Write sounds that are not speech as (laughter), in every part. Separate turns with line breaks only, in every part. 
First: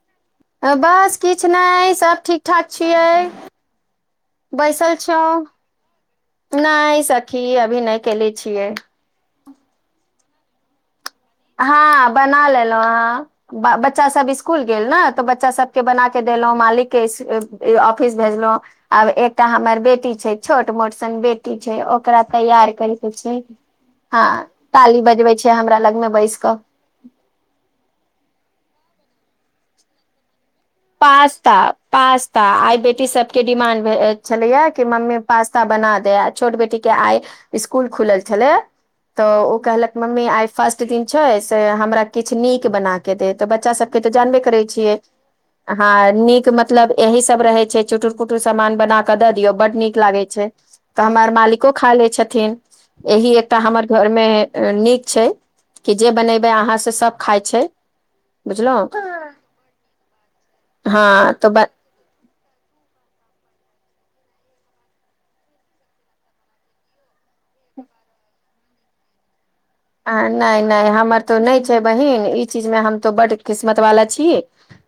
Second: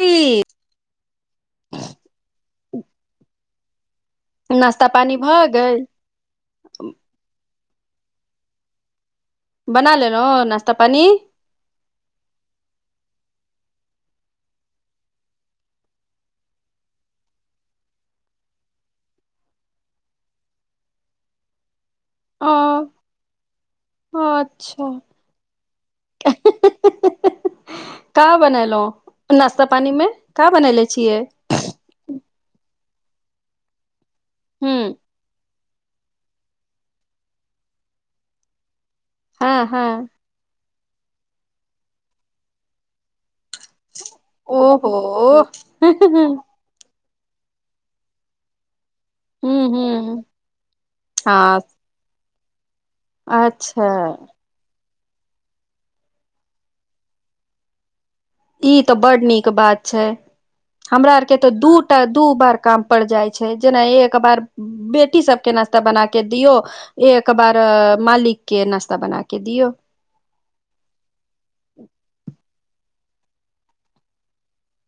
की
बस किछु नहि, सब ठीक ठाक छियै।
नाश्ता
बैसल
पानी
छौं,
भऽ गेल
नहि सखि। भी नहि केले छियै‌
नास्ता पानी।
हँ बना लेलहुँ ह बच्चा सब स्स्कुल गेल ने तऽ बच्चा सबके बना के देलहुँ मालिक के ऑफिस भेजलहु आब एकटा हमर बेटी छै छोट मोट सन बेटी छै। ओरा
ओ
तैयार कर के छै ह
अच्छा
ताली बजबे छै हमरा लग मेै। का (unintelligible)
बनेलहुं, नाश्ता पानी मे। का बनले छियै
पास्ता, पास्ता आइ कि सबके डिमांडमे अछि। छलैये
हू
कि मम्मी पास ता बना दे, छोट बेटी के आइ स्कुल खुलल छलै। त ओ
हँ हँ
कहलक मम्मी आइ फर्स्ट दिन छै से हमरा किछु नीक बना के देब। त बच्चा सबके त जानबे करै
ओहो
छियै। हां
हूँ
नीक मतलब। यही सब रहे छै चुटुर कुटुर सामान बनाक क द दिय बड निक
हूँ
लगै छै, त हमर
हँ
मालिको खा लै छथिन। थिन। एहि एकटा हमर
अच्छा
घर मे नीक छै कि जे बनेबै अहाँ से सब खाय छै।
ई त
बुझलहुँ
बड नीक बात छै। हमरा
हँ
आरके
तऽ
त
ब-
दुटा दू बार काम पड़ जाय छै जेना एक बार बेटी सब के नाश्ता बना के दियौ, एक बार मालिक के नाास्ता बना के दियौ।
आ नै नै हमर त नै छै बहिन इ चीज मे हम त बड किस्मत वाला छी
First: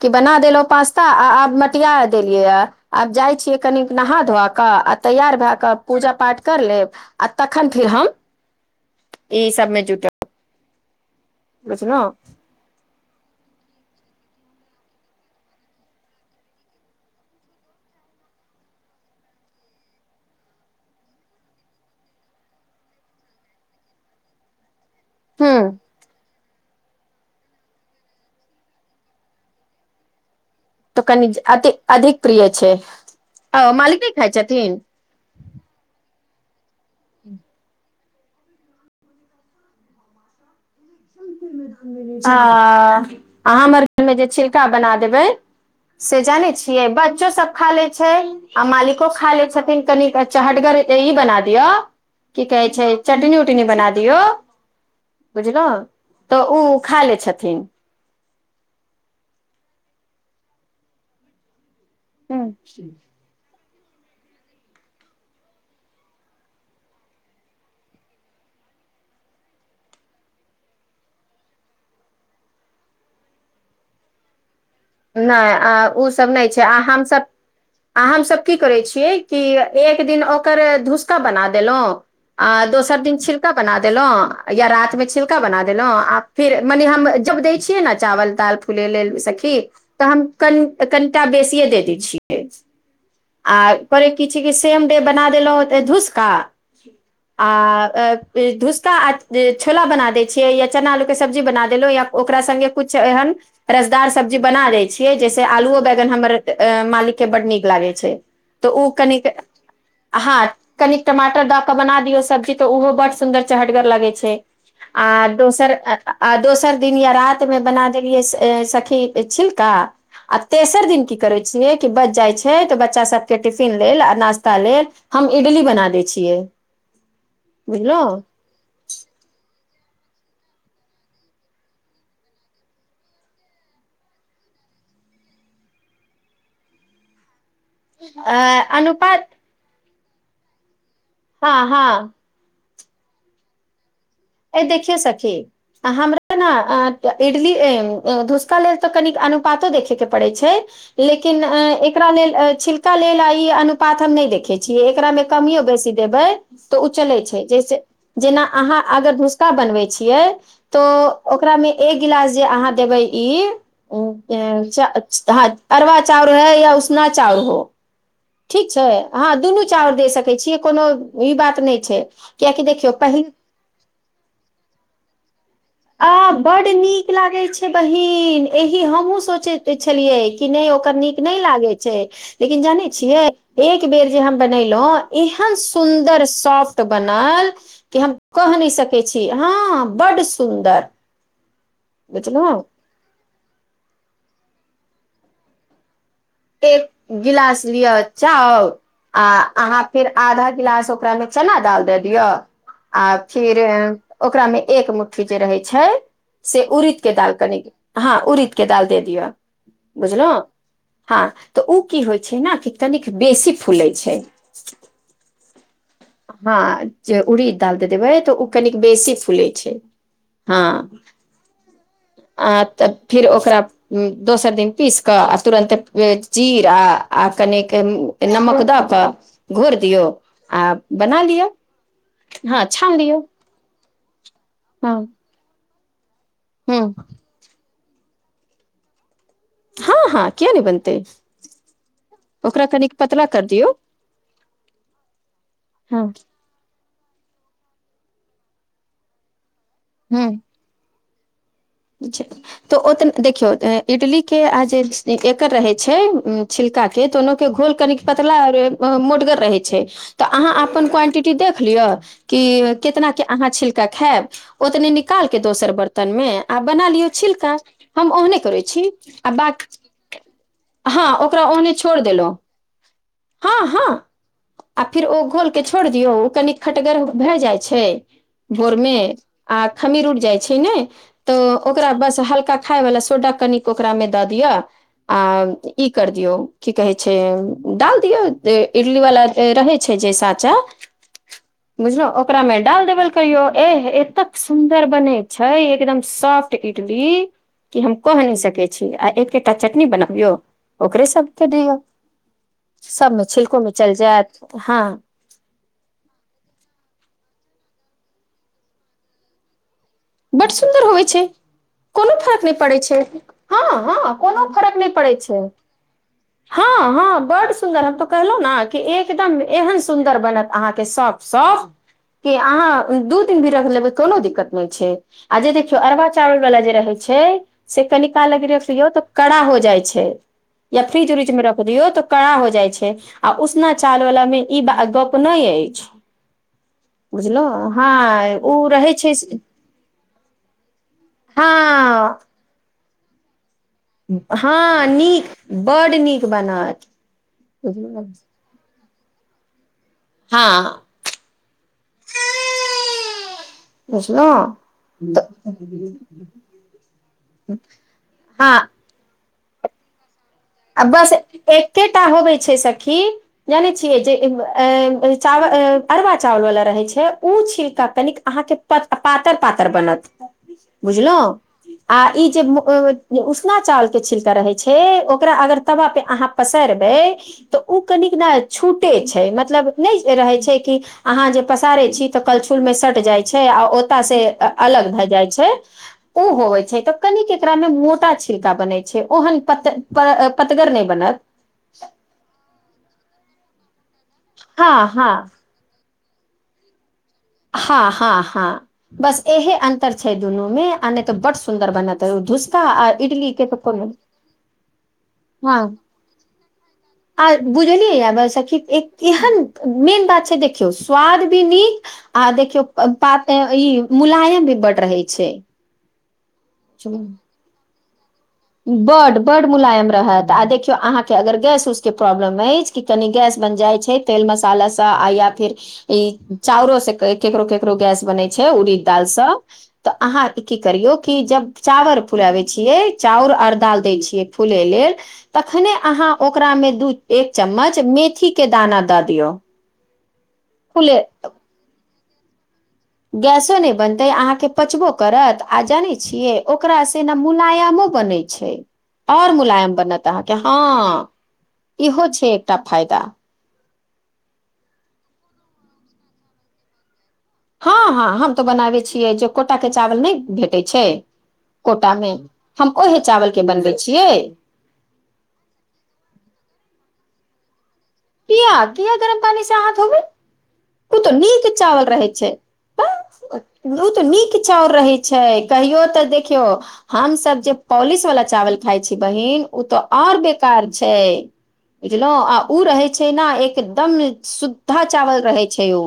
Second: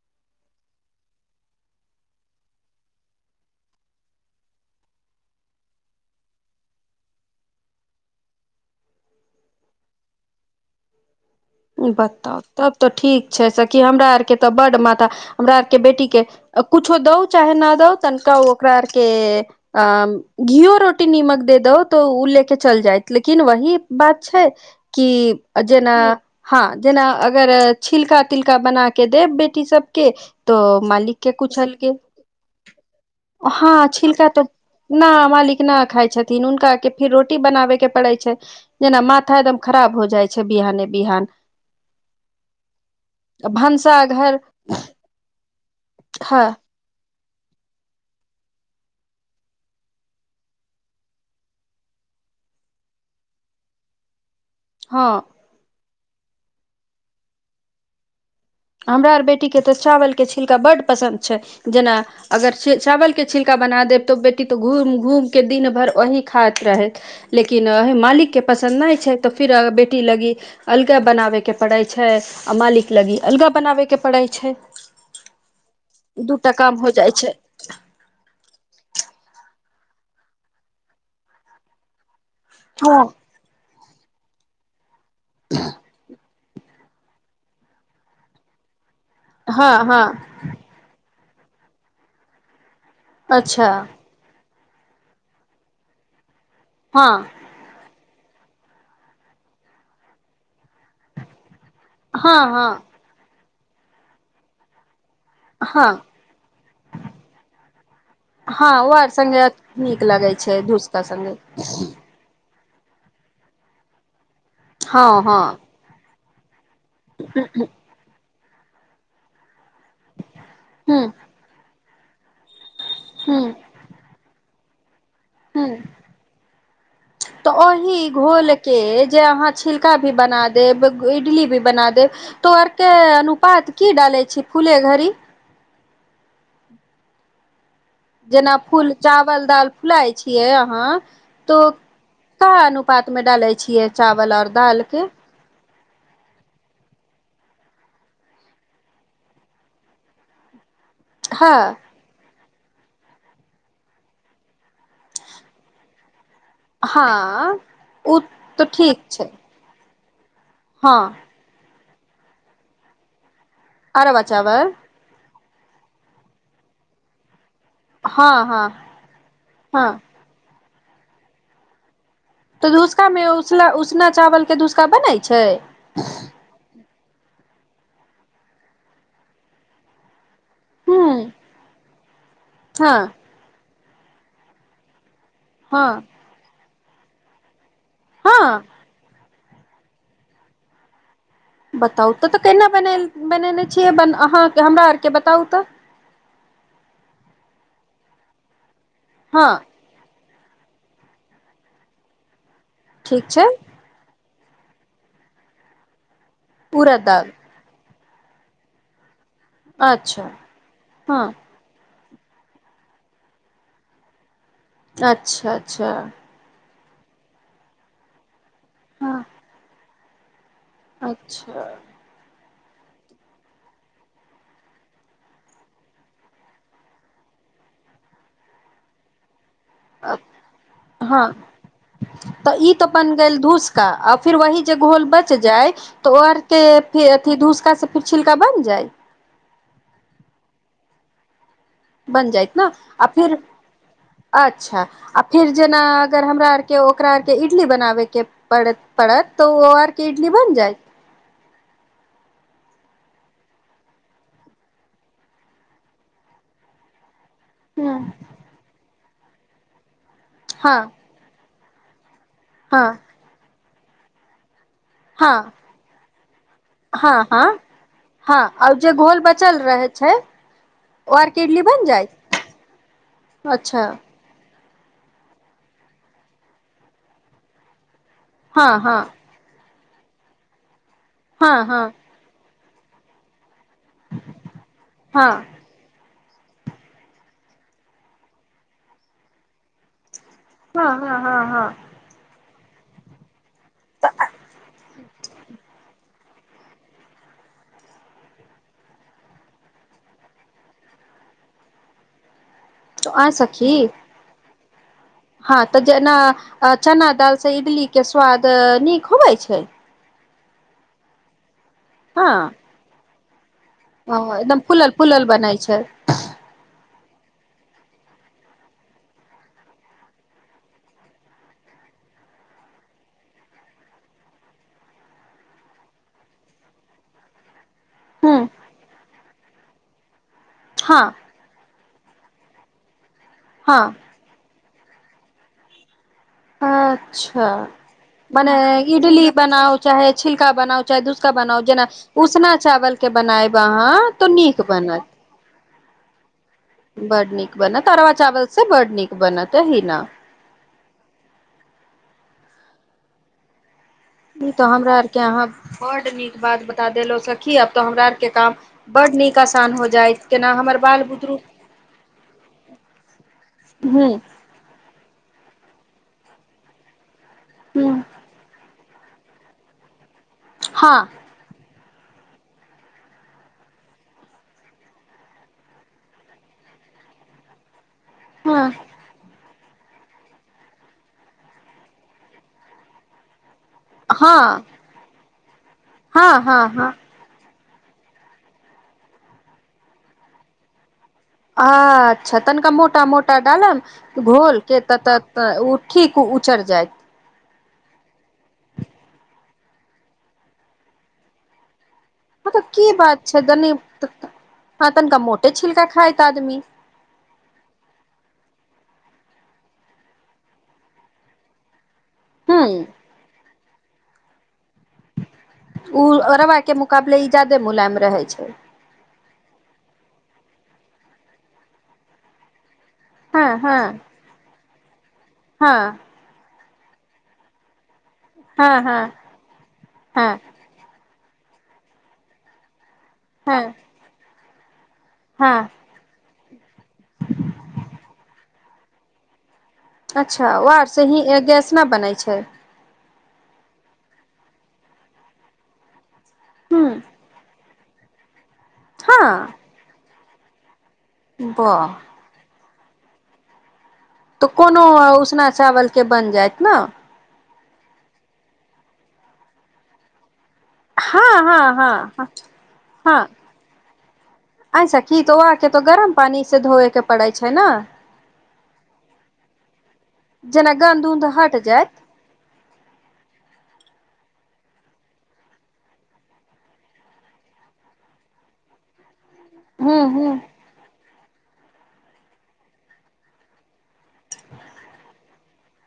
कि बना देलहुं पास्ता आ आब मटिया देलियै ये आब जाइ छियै कनि नहा धोआ क आ तैयार भए के पुजा पाठ कर लेब आ तखन फिर हम इ सबमे जुटब बुझलहु
बताउ, तब त ठीक छै सखि, हमरा आर के के त बड माथा हमरा आर के बेटी के कुछो दऊ चाहे न दउ तनिका ओकरा आर के घीओ रोटी नीमक द दौ त ओ ले के चल जायत लेकिन वही बात छै कि
ह
जेना हां जेना अगर छिलका तिलका बना के देब बेटी सबके त
तऽ
मालिक के
कनि
कुछ
अति
हलके,
अधिक प्रिय छै आ
हां
मालिक नहि
छिलका
खाइ
त
छथिन
न मालिक न खाय छथि। हुनका के फेर रोटी बनाबे के पड़े छै, जेना माथा एकदम खराब हो जाइ छै, बिहान- बिान
अहाँ हमर
भनसा
घरमे जे
घर
छिलका बना देबै, से जानै
हँ
छियै बच्चो सब खा ले छै, आ मालिको खा ले छथिन, कनिन चहटगर ई बना दियऔ, की कहै छै, चटनी उटनी बना दियौ।
हँ
बुझल। त ओ खा लै छथिन।
हमरा आर बेटीके त चावलके छिलका बड पसन्द छै। जेना अगर चावलके छिल ल्का बना देब तऽ बेटी तऽ घूम घूमके दिन भरि वही खाइत रहैत, लेकिन मालिकके पसन्द नहि छै, तऽ फिर बेटी लागी अलगा बनाबैके पड़ै छै, आ मालिक लागी अलगा बनाबैके पड़ैत छै।
नहि आ ओसभ नहि
दूटा
छै,
काम
आ
हो जाइ
हमसभ
छै
आ हमसभ की करै छियै। कि एक दिन ओकर धूसका बना देलहुँ। आ दोसर
हँ
दिन छिरका बना द देलहुँ, या रातमे छिलका बना देलो आ फिर मने हम जब दै छियै ने, चावल दाल फूलै लेल, विशाखी।
हँ हँ
तऽ हम क क। टा बेसिय दे दी छिय।
अच्छा
आप कि। सेम डे बना देलहुे धूसका।
हँ
आ। भूसका छोला बना देय छियै, या चना आलू के सब्जी बना दे दहु या
हँ
ओकरा
हँ
सङ्गे कछु एहन। रसदार सब्जी बना दे छीये जैसे आलुओ
हँ
बैगन हमर मालिक के बड नीक लागे छै। तऽ
हँ ओ आर
कनिक
सङ्गे नीक लगै
हँ
छै, भूसका सङ्गे।
ी तऽ ओहो बड सुन्दर चहटगर लागै छै।
हँ
आ
हँ
दोसर! 'आ दोसर' दिन या रात में बना देलियै से? सखी छी। आ तेसर
हूँ
दिन की करै छियै? बच जाइ छै तऽ! बच्चा सबके
हूँ
टफिन लेल आ नाा। काले। हम इडली
हूँ
बना दै छियै।
तऽ ओहि
बुझलहु
घोल के जे अहाँ! छिलका भी बना देब, इडली भी बना देब, तो आरके अनुपात की डालै छी, फूले घड़ी?
अ
जेना फूल
अनुपात
चावल दाल। खुलाइ छियै अहाँ।
हँ
त
हँ
कहनु। पातमे डालैत छियै। चावल आऔर
ए
दाल
देखियौ
के।
सखी हमरा ने इडली धूसका लेल तऽ कन अनुपातो देखयके पड़ैत छै। लेकिन
हँ
एकरा लेल। छिलका लेल आ ई अनुपात हम नहि देखै छियै एकरामे कमियो बेसी देबै। तऽ ओ
हँ
चलै छै जैसे
ओ
जेना
तऽ
अहाँ।
ठीक
अगर
छै
भूसका बनब छै। यै। तो
हँ
ओकरामे। एक गिलास जे अहाँ देबै ई। ओ।
अरबा चावल
अरवा चाउर है या उसना चाउर हो।
हँ हँ
ठीक छै अहाँ दुनू
हँ
चाउर दे सकैत छियै। कोनो ई बात नहि छै। कियकि
तऽ
देखियौ पहिल
धूसकामे उसना उसना चावलके धूसका बनै छै।
आ ब् नीक ल। छै बहिन एहि हमहुँ सोचे छलियै। कि नहि ओकर
हूँ
नीक नहि लागे छै लेकिन जानै
हँ
छियै एक‌। एक बेर जे हम बनेलहुँ। एहन
हँ
सुन्दर शॉप। तऽ बनााल। क हम क
हँ
नहि सकै छीिय। हँ बड्ड। सुन्दर।
बताउ तऽ तऽ केना बने। बनेने छियै अहाँ हमरा आरके बताउ तऽ।
एक गिलास लिअ चाउ। आ
हँ
अहाँ फिर। आधा गिलास ओकरा मे चना दाल द दियअ। आ
ठीक छै
फिर। ओकरा मे एक मुठ्ठी जे रहै छै। से उड़द के दाल करनेगे। हँ उड़ीदके दाल दे दियौ।
अच्छा।
बुझलहुँ हँ तऽ ओ। ओ की होइ छै ने कि कनिक बेसी फूलै छै।
अच्छा अच्छा।
हँ जे उड़ी डाल देबै तऽ। कनिक बेसी
हँ
फूलै छै। हँ
अच्छा।
आ तब फिर ओकरा दोसर दिन पीस कऽ आ तुरन्त। चीर आ आ कनेिक नमक दऽ कऽ। घोर दियौ आ बना
हँ
लिअ।
तऽ
हँ
ई तऽ
छान
बनि
लियौ
गेल धूस। क अप। फिर वही जे
हँ
घोल बच जाय। तऽ और के
हँ
फर अथिी दूसका से। फर छिलका बन जाइ।
हँ हँ क्य न बनते।
बन जायत ने आ फेर
दियौ
अच्छा आ फेर जेना
हँ
अगर हमरा आर। के ओकरा के इडली बनाबे के पड़त पड़त। त ओ आर क इडल
हँ
बन जाइ।
तऽ ओत देखियौ इडलीे आ जे एकर रहै छै छिलकाे तऽ। के घोल
हँ
कनिक पतला आर मो। रहै छै। तऽ अहाँ
हँ
अपन क्वाानटिटी देख। कहलियअ। क
हँ
केितना के अहाँ छ। ा खैब। ओतनी निकाल के
हँ
दोसर बर्तन मे। बना
हँ हँ
लिया हम ओ
हँ
करै
आ
छी
जे घोल
आ
बचल रहै छै
ह ओकरा
आरके इडली
ओ
बनि
छो
जायत
देलहुँ
अच्छा
ह। आ फेर ओ गोलके छोड़ दियौ ओ कनि खटगर भए जाइ छै।
हँ
बरमे
हँ
आ। खमीर उठ जाइ छै ने। तऽ
हँ हँ
ओकरा बस हल्का। खायवला सोडा कनि। ओकरा मे द द।
हँ
डाल दिया की कहे छै ाल दियौ इडली वाला रहै छै जे साथ।
हँ हँ हँ हँ
ब ओ। डाल देबल कहियौ। ए एतेक सुन्दर बने छै एकदम। सॉफ्ट इडली कि हम कहि नहि सकै छी आ एकेटा चटनी बनाबियौ ओकरे सबके दियौ।
तऽ
सबमे
आ
छिलको में
सखी
चलि जायत। हँ।
हँ तऽ जेना चना दाल से इडली के स्वाद नीक होबै छै।
बड सुन्दर होइ छै। कोनो
हँ
फर्क नहि पड़ैत छै। हँ हँ कोनो
एकदम
फरक नहि
फूलल
पड़ै
फूलल
छै
बनै
हँ हँ। बड्ड सुंन्दर हम तो कहलहु ने कि एकदम एहन सुन्दर बनत अहाँ के सबफ शॉफ क अहाँ दू दिन भी रख लेबै कोनो दिक्कत नहि छै। आ जे देखियौ अरवा चावल वाला जे रहै छै। से कनिकाल
हूँ
लगी रख दियो तऽ कड़ा हो जाइ छै या फ्रिज
हँ
उ्रिज में रख दियो तऽ। कड़ा हो जाइ छै। आ उसना
हँ
चालवलामे। ई बात गप नहि अछि।
अच्छा
बुझलहु हँ
मने
ओ रहै छै
इडली बनाउ चाहे। छिलका बनाउ चाहे दूसक बनाउ जेना
हँ
उसना अच्छा। चावल के बनाए भ। वहाँ तो नीक बनत।
बड् नीक। बनत
बड्ड नीक बन तरवा चावल से बड नीक। बनतै ही न।
हँ (unintelligible)
ई तो हमरा आर
बुझलहुँ
के
तऽ
यहाँ बड नीक बात बता देलो सखी, आब तऽ हमरा आर के
हँ
काम बड नीक! आसान हो जाए।
आ बस एकेटा होबे छै सखी, जानै छियै
हूं
जे चावल अरवा चावल वालला रहै छै। ओ छविका
हूं
कनिक अहाँके। प पातर पातर बनत।
हँ
बुझल! आ ई जे उसना चावल के छिलक रहे छै! ओकरा अगर अहा तबा पर पसारबै, त उ कनिक ने
हँ
छूटे छै, मतलब! नहि रहे छै कि? अहाँ जे पसारे छी तऽ कलछुल में सट जाय छै। आ ओत से
हँ
अलग भए जाय छै। से! ओ
हँ
होइ
हँ
छै, तऽ
हँ
कनिक! एकरा मे मोटा छड़का बनै छै, ओहन प प पतगर नहि बनत।
ह अच्छा तनिका मो मोटा मोटा डालाम। घोल
हँ
के त
हँ
त उ ठीक ओ उचड़ जायइत।
हँ हँ हँ बस इहे अंतर छै दुनू में, आ नहि तऽ बड सुन्दर बनत।
हँ
धुसका
तऽ
आ
की बात
इडली के तऽ
छैनी,
कोनो
ह तनिका मोटे
हँ
छिलका खात आदमी।
आ बुझलियै य ब सखी, एहन मेन बात छै, देखियौ स्वाद भी नीक। आ
हूं
देखियौ पात ई! मुलायम भी बढ़ रहै छै।
ओ। के मुकाबबे इजादे मुलायम। रहै छै।
बड बड मुलायम रहत, आ देख केओ अहाँके अगर गैस उस के प्रॉब्लम अछि? क कनि गैस
हँ
बन
हँ
जाइ छै, तेल मसाला सऽ आयत।
हँ
ई चाउरस केकरो केकर करो गैस बनै छै उड़ी
हँ
दाल
हँ
सअ, तऽ अहाँ
हँ
की करियौ! की, जब चावर फुलावे छियै। चाउर आर
हँ
दालि दै छियै। फुल एल।
हँ
तखने अहाँ। ओकरा मे दू एक चम्मच मेथी के दाना दऽ दियौ।
अच्छा वर
खुले
से ही गैस न बनाई? अ छै।
गैसो नहि बनतै, अहाँके पचबो करत, आ जानैत छी? छिय, ओकरा
हूँ
से न मुलायम बनै छै। आओर
हँ
मुलायम बनत। तऽ अहाँके हँ!
वाह
इहो छै एकटा! फायदा।
तऽ कोनो उसना चावलके बनि जायत ने।
हँ हँ हम तोऽ बनाबे छियै, जे कोटा के चावल नहि भेट
हँ हँ हँ ह
हम ओहे
हँ
चावल के बनबै छियै
ऐसा की तो आके तो गरम पानी से धोएके। पड़ै छै ने?
किया- किया गरम पानी से हा धोबै?
जेना
ओ
गन्ध
तो
उन्ध
नीक
हट
चावल
जायत
रहै छै, ओ तऽ नीक कि चाउर रहै छै, कहियो तऽ देखियौ हमस जे पॉलिश वालला चावल खाइ छी, बहिन! ओ तऽ
हूँ
आओर
हूँ
बेकार छै। बुझलहु, आ ओ रहै छै। छै ने एकदम सुद्धा चावल रहै छै। अ छैौ।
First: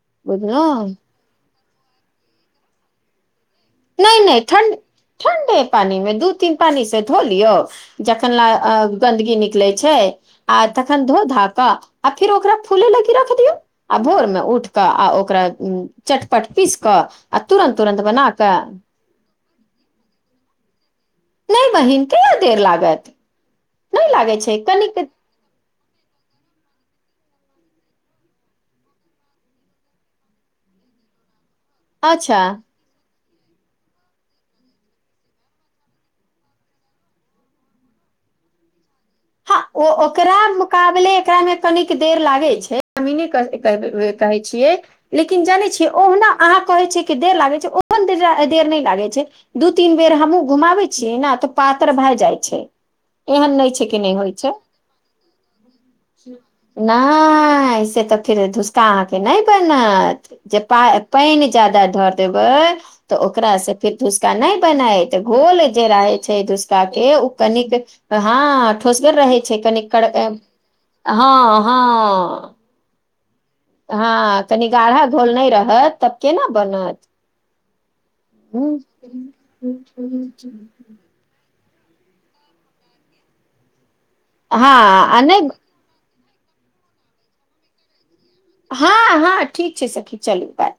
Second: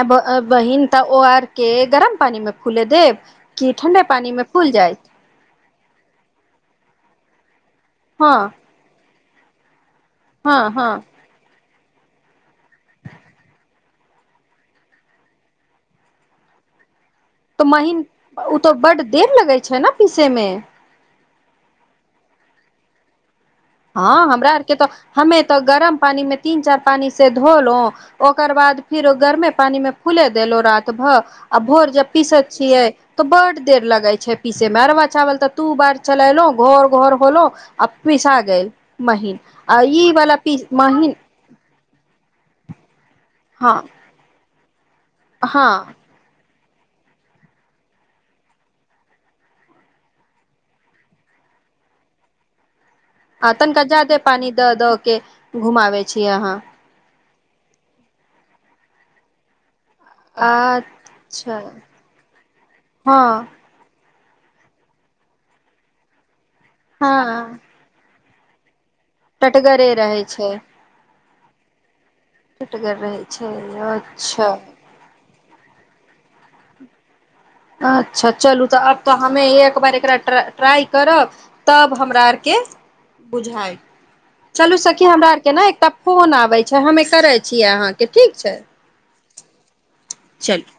आ बहिन तऽ ओ आर! के गरम पानि मे फुले देब? कि ठण्डे
नहि
पानी
-नहि
मे फूल
ठणड
जायत
ठण्डे। पानी मे दू तीन पानी से धो लियौ। जखन
हँ
ल अ गन्दगी निकलै छै। छै आ
हँ हँ
तखन धो धाका! आ फेर ओकरा फूले लागी रख दियौ, आ भोर मे उठ कऽ आ ओकरा चटपट पीस कऽ! अतूर
तऽ
अतुरर
महीन
अ ब ने।
ओ तऽ बड देर लगै छै। छै ने पीसे मे।
नहि बहीन की य देर लागैत।
हँ हमरा आरके तऽ, हमे तऽ गरम पानी मे तीन चार पानी से धोलहु, ओकर बाद फिर गरमे पानी मे फूले देलो रातति भर। आ भोर जब
अच्छा
पीसैत छियै। तऽ बड देर लगे छै, पीसे में अरबा चावल तऽ तू बार चलेलों घर -घर होलों आ पीसा (unintelligible)
हँ ओ ओकरा
महीन
मुकाबले एकरा मे कनिक देर लागे छै। जमीने
हँ
कहै छियै लेकिन
हँ
जानै छियै ओहना। अहाँ कहे छियै कि देर लागे छै ओहन देर नहि लागे छै दू तीन बेर हमूँ घुमाबे छियै ने तऽ पात्र भए जाइ छै। एहन नहि छै। कि नहि
जाादे
होइ
पानी
छै
द द के घुमाबे छीिय अहाँ।
नहि तऽ फेर धुसका अहाँ के नहि। पान
अच्छा
जााद धर देबै तऽ
हँ
ओकासँ फर। दुसका नहि बना हत गोल जे रहै छै। क के ओ
हँ
कनििक। ऽ हँ। खोसगर रहै छै कनि।
टटगरे रहै छै
हँ- हँ।
टटगर रहै छै
हँ
अच्छा
कनि गाढ़ा घोल नहि रहत तऽ। केना बनत।
अच्छा चलू तऽ
हूँ,
आब तऽ हमे एक बार एकरा ट्राइ करब। तब हमरा आरके बुझाइ। चलू सखी
हँ आ
हमरा
नहि
आरके ने एकटा। फोन आबे छै हमे करे छियै अहाँके। ठीक छै
हँ हँ ठीक छै सखी चलू बाय।